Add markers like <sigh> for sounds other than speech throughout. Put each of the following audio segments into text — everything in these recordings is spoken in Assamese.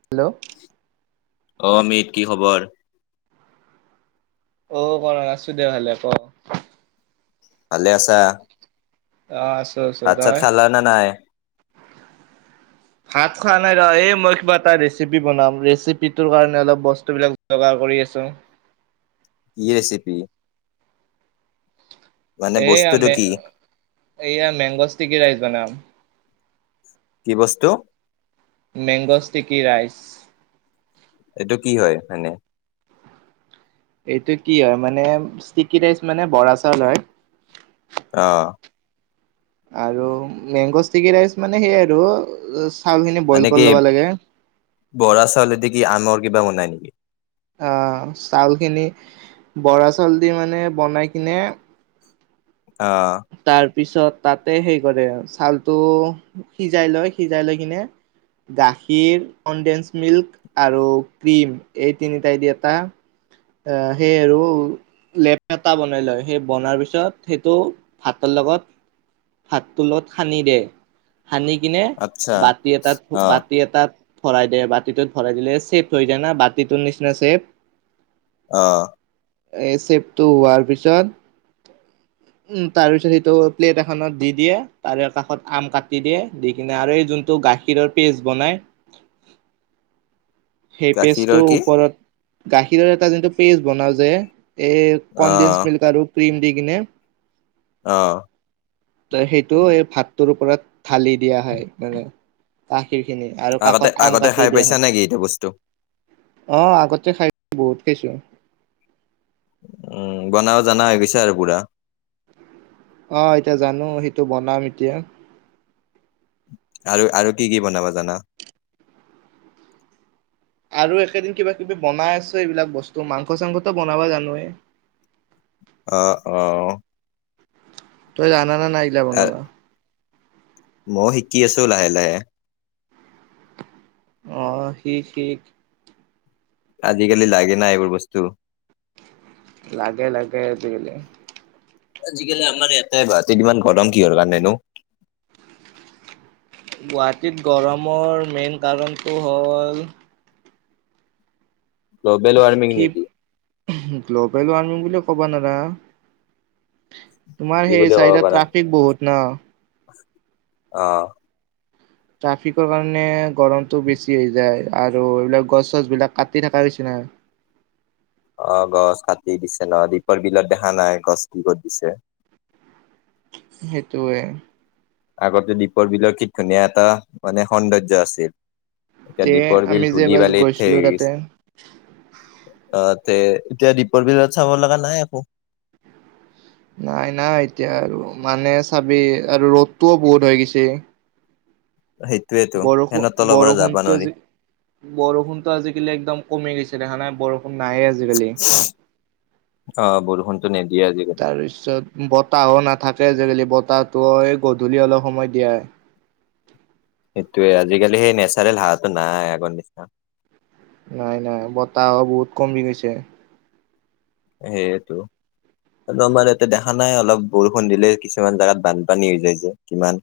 হেল্ল' অ', আমিত কি খবৰ? অ কৰা আছো দে ভালে। ক? ভালে আছা? অ', আছো, আছো ভাত চাত তই? খালা না নাই? ভাত খোৱা নাই ৰ। এই মই কিবা এটা ৰেচিপি বনাম ৰেচিপিটোৰ কাৰণে অলপ বস্তু বিলাক যোগাৰ কৰি আছো। কি ৰেচিপি? মানে এইয়া বস্তুটো মে কি? এইয়া মেংগ ষ্টিকী ৰাইছ বনাম। কি বস্তু? Mango sticky rice. এইটো কি হয় মানে? এইটো কি হয় মানে ষ্টিকি ৰাইচ মানে বৰা চাউল হয়। অহ। আৰু মেংগ' ষ্টিকি ৰাইচ মানে সেইয়ে আৰু চাউলখিনি বইল মানে কি কৰি ল'বা লাগে। বৰা চাউলেদি কি আনৰ কিবা বনাই নি? অহ, চাউলখিনি বৰা চাউল দি মানে বনাই কিনে অ। পিছত তাতে সেই কৰে চউালটো সিজাই লয় সিজাই লৈ কিনে গাখীৰ, কনদেঞ্চ মিল্ক আৰু ক্ৰীম এই তিনিটাই দি এটা এ সেই আৰু লেপ এটা বনাই লয় সেই বনোৱাৰ পিছত সেইটো ভাতৰ লগত ভাতটো লগত সানি দে। সানি কিনে আচ্ছা বাতি এটাত অ বাতি এটাত ভৰাই দিয়ে, বাতিটোত ভৰাই দিলে, চেফ থৈ যায় না বাতিটোৰ নিচিনা চেফ। অ। এ চেপটো হোৱাৰ পিছত <unintelligible> উম তাৰ পিছত সেইটো প্লেট এখনত দি দিয়ে তাৰে কাষত আম কাটি দিয়ে দি কিনে আৰু এই যোনটো গাখীৰৰ পেষ্ট বনাই <inaudible> সেই গাখীৰৰ পেজটোৰ কি? ওপৰত গাখীৰৰ এটা যোনটো পেজ বনাওঁ যে। এই অ কনডিন্স মিল্ক আৰু ক্ৰিম দি কিনে। অ ত সেইটো এই ভাতটোৰ ওপৰত ঢালি দিয়া হয়, মানে গাখীৰ খিনি আৰু আগতে কাষত আম আগতে খাই কাটি দিয়া পাইছা হয়। নেকি এইটো বস্তু? অহ আগতে খাইছো বহুত খাইছো আমি। উম, বনাব জানা হৈ গৈছা আৰু পোৰা। অ'হ, এতিয়া জানো সেইটো বনাম এতিয়া। আৰু আৰু কি কি বনাব জানা? আৰু এইকেদিন কিবা-কিবি বনাই আছো এইবিলাক বস্তু মাংস-চাংসটো বনাবা জানোয়েই। অ অ তই জনা নাই ইগিলা বনাবা? মই শিকি আছো, লাহে, লাহে। অ সি সি আজিকালি লাগে না এইবোৰ বস্তু। লাগে লাগে দেইলে। আজিকালি আমাৰ ইয়াতে ভতি ইমান গৰম কিহৰ কাৰণেনো? গুৱাহাটীত গৰমৰ মেইন কাৰণটো হ'ল গ্ল'বেল ৱাৰ্মিং কি নেকি? গ্ল'বেল ৱাৰ্মিং বুলিয় ক'বা নোৱাৰা তোমাৰ কি বুলি সেই ক'ব চাইডত ট্ৰাফিক বহুত ন? আহ ৷ ট্ৰাফিকৰ কাৰণে গৰমতটো বেছি হৈ যায় আৰু এইবিলাক গছ চছ বিলাক কাটি থকা হৈছে না ৷ <inaudible> অ' গছ কাটি দিছে ন দ্বীপৰ বিলত দেখা নাই গছ কি কত দিছে ৷ সেইটোৱে ৷ আগতে দ্বীপৰ বিলৰ কি ধুনীয়া এটা, মানে সৌন্দৰ্য আছিল ৷ এতিয়া তে দীপৰ বিল আমি যে ধলি এবাৰ বালিত থে গৈছিলো গছে তাতে ৷ অ' তে এতিয়া দীপৰ বিলত চাব লগা নাই একো ৷ নাই, নাই এতিয়া আৰু মানে চাবি আৰু ৰ'দটোও বহুত হৈ গৈছে ৷ সেইটোয়েতো বৰষুণ, ফেনৰ তলৰ পৰা যাবা বৰষুণটো নোৱাৰি আজি বৰষুণটো আজিকালি একদম কমে গৈছে ৷ ছে দেখা নাই বৰষুণ নাইয়ে আজিকালি ৷ অ বৰষুণতো নিদিয়ে আজিকালি তাৰপিছত বতাহো নাত থাকে আজিকালি বতাহটো গধূলি অলপ সময় দিয়াই ৷ সেইটোৱে আজিকালি সেই নেচাৰেল হাৱাটো নাই আগৰ নিচিনা। নাই, নাই বতাহো বহুত কমি গৈছে ৷ সেইটো। হলৌ আমাৰ ইয়াতে দেখা নাই, অলপ বৰষুণ দিলেই কিছুমান জোগাত বানপানী হৈ যায় যে কিমান?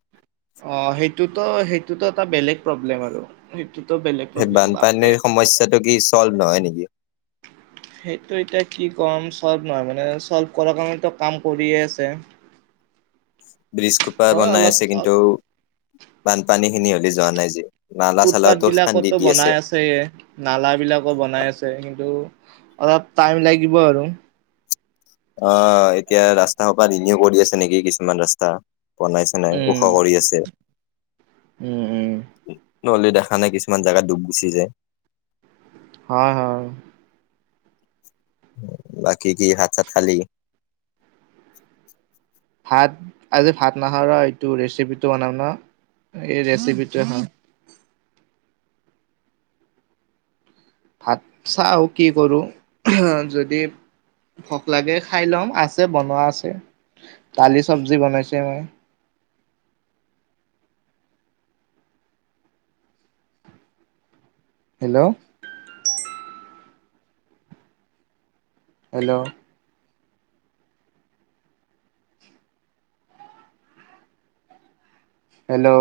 অ সেইটোতো, সেইটোতো এটা বেলেগ প্ৰব্লেম আৰু। বেলেগ সেই প্ৰব্লেম বাপৰে। বানপানীৰ সমস্যাটো কি চল্ভ নহয় নেকি? সেইটো এতিয়া কি কম, চল্ভ নহয় মানে চল্ভ কৰা কাৰণেটো কাম কৰিয়ে আছে ৷ <inaudible> বিজ কোপা বনাই অলপ আছে কিন্তু বানপানী খিনি হ'লে যোৱা নাই যে? নালা চালাওতো ফুটপাথবিলাক খান্দি ত দি বনাই আছে, নালা বিলাকো বনাই আছে কিন্ত অলপ টাইম লাগিব আৰু ৷ অ' এতিয়া ৰাস্তা সোপাত ৰিনিউ কৰি আছে নেকি? কিছুমান ৰাস্তা ৷ বনাইছে নাই ওখ উম কৰি আছে ৷ উম, উম ৷ নহ'লে দেখা নাই, কিছুমান জেগাত ডুব গুচি যায়। হয়, হয় ৷ বাকী কি হাত চাত খালি? ভাত, আজি ভাত নাখাওঁ ৰ, এইটো ৰেচিপিটো বনাম ন' এই ৰেচিপি টোৱে হয় ভাত চাওঁ কি কৰোঁ যদি ভক লাগে খাই লম, আছে বনোৱা আছে ৷ তালি চব্জি বনাইছে মাই হেল্ল'! হেল্ল'! হেল্ল'!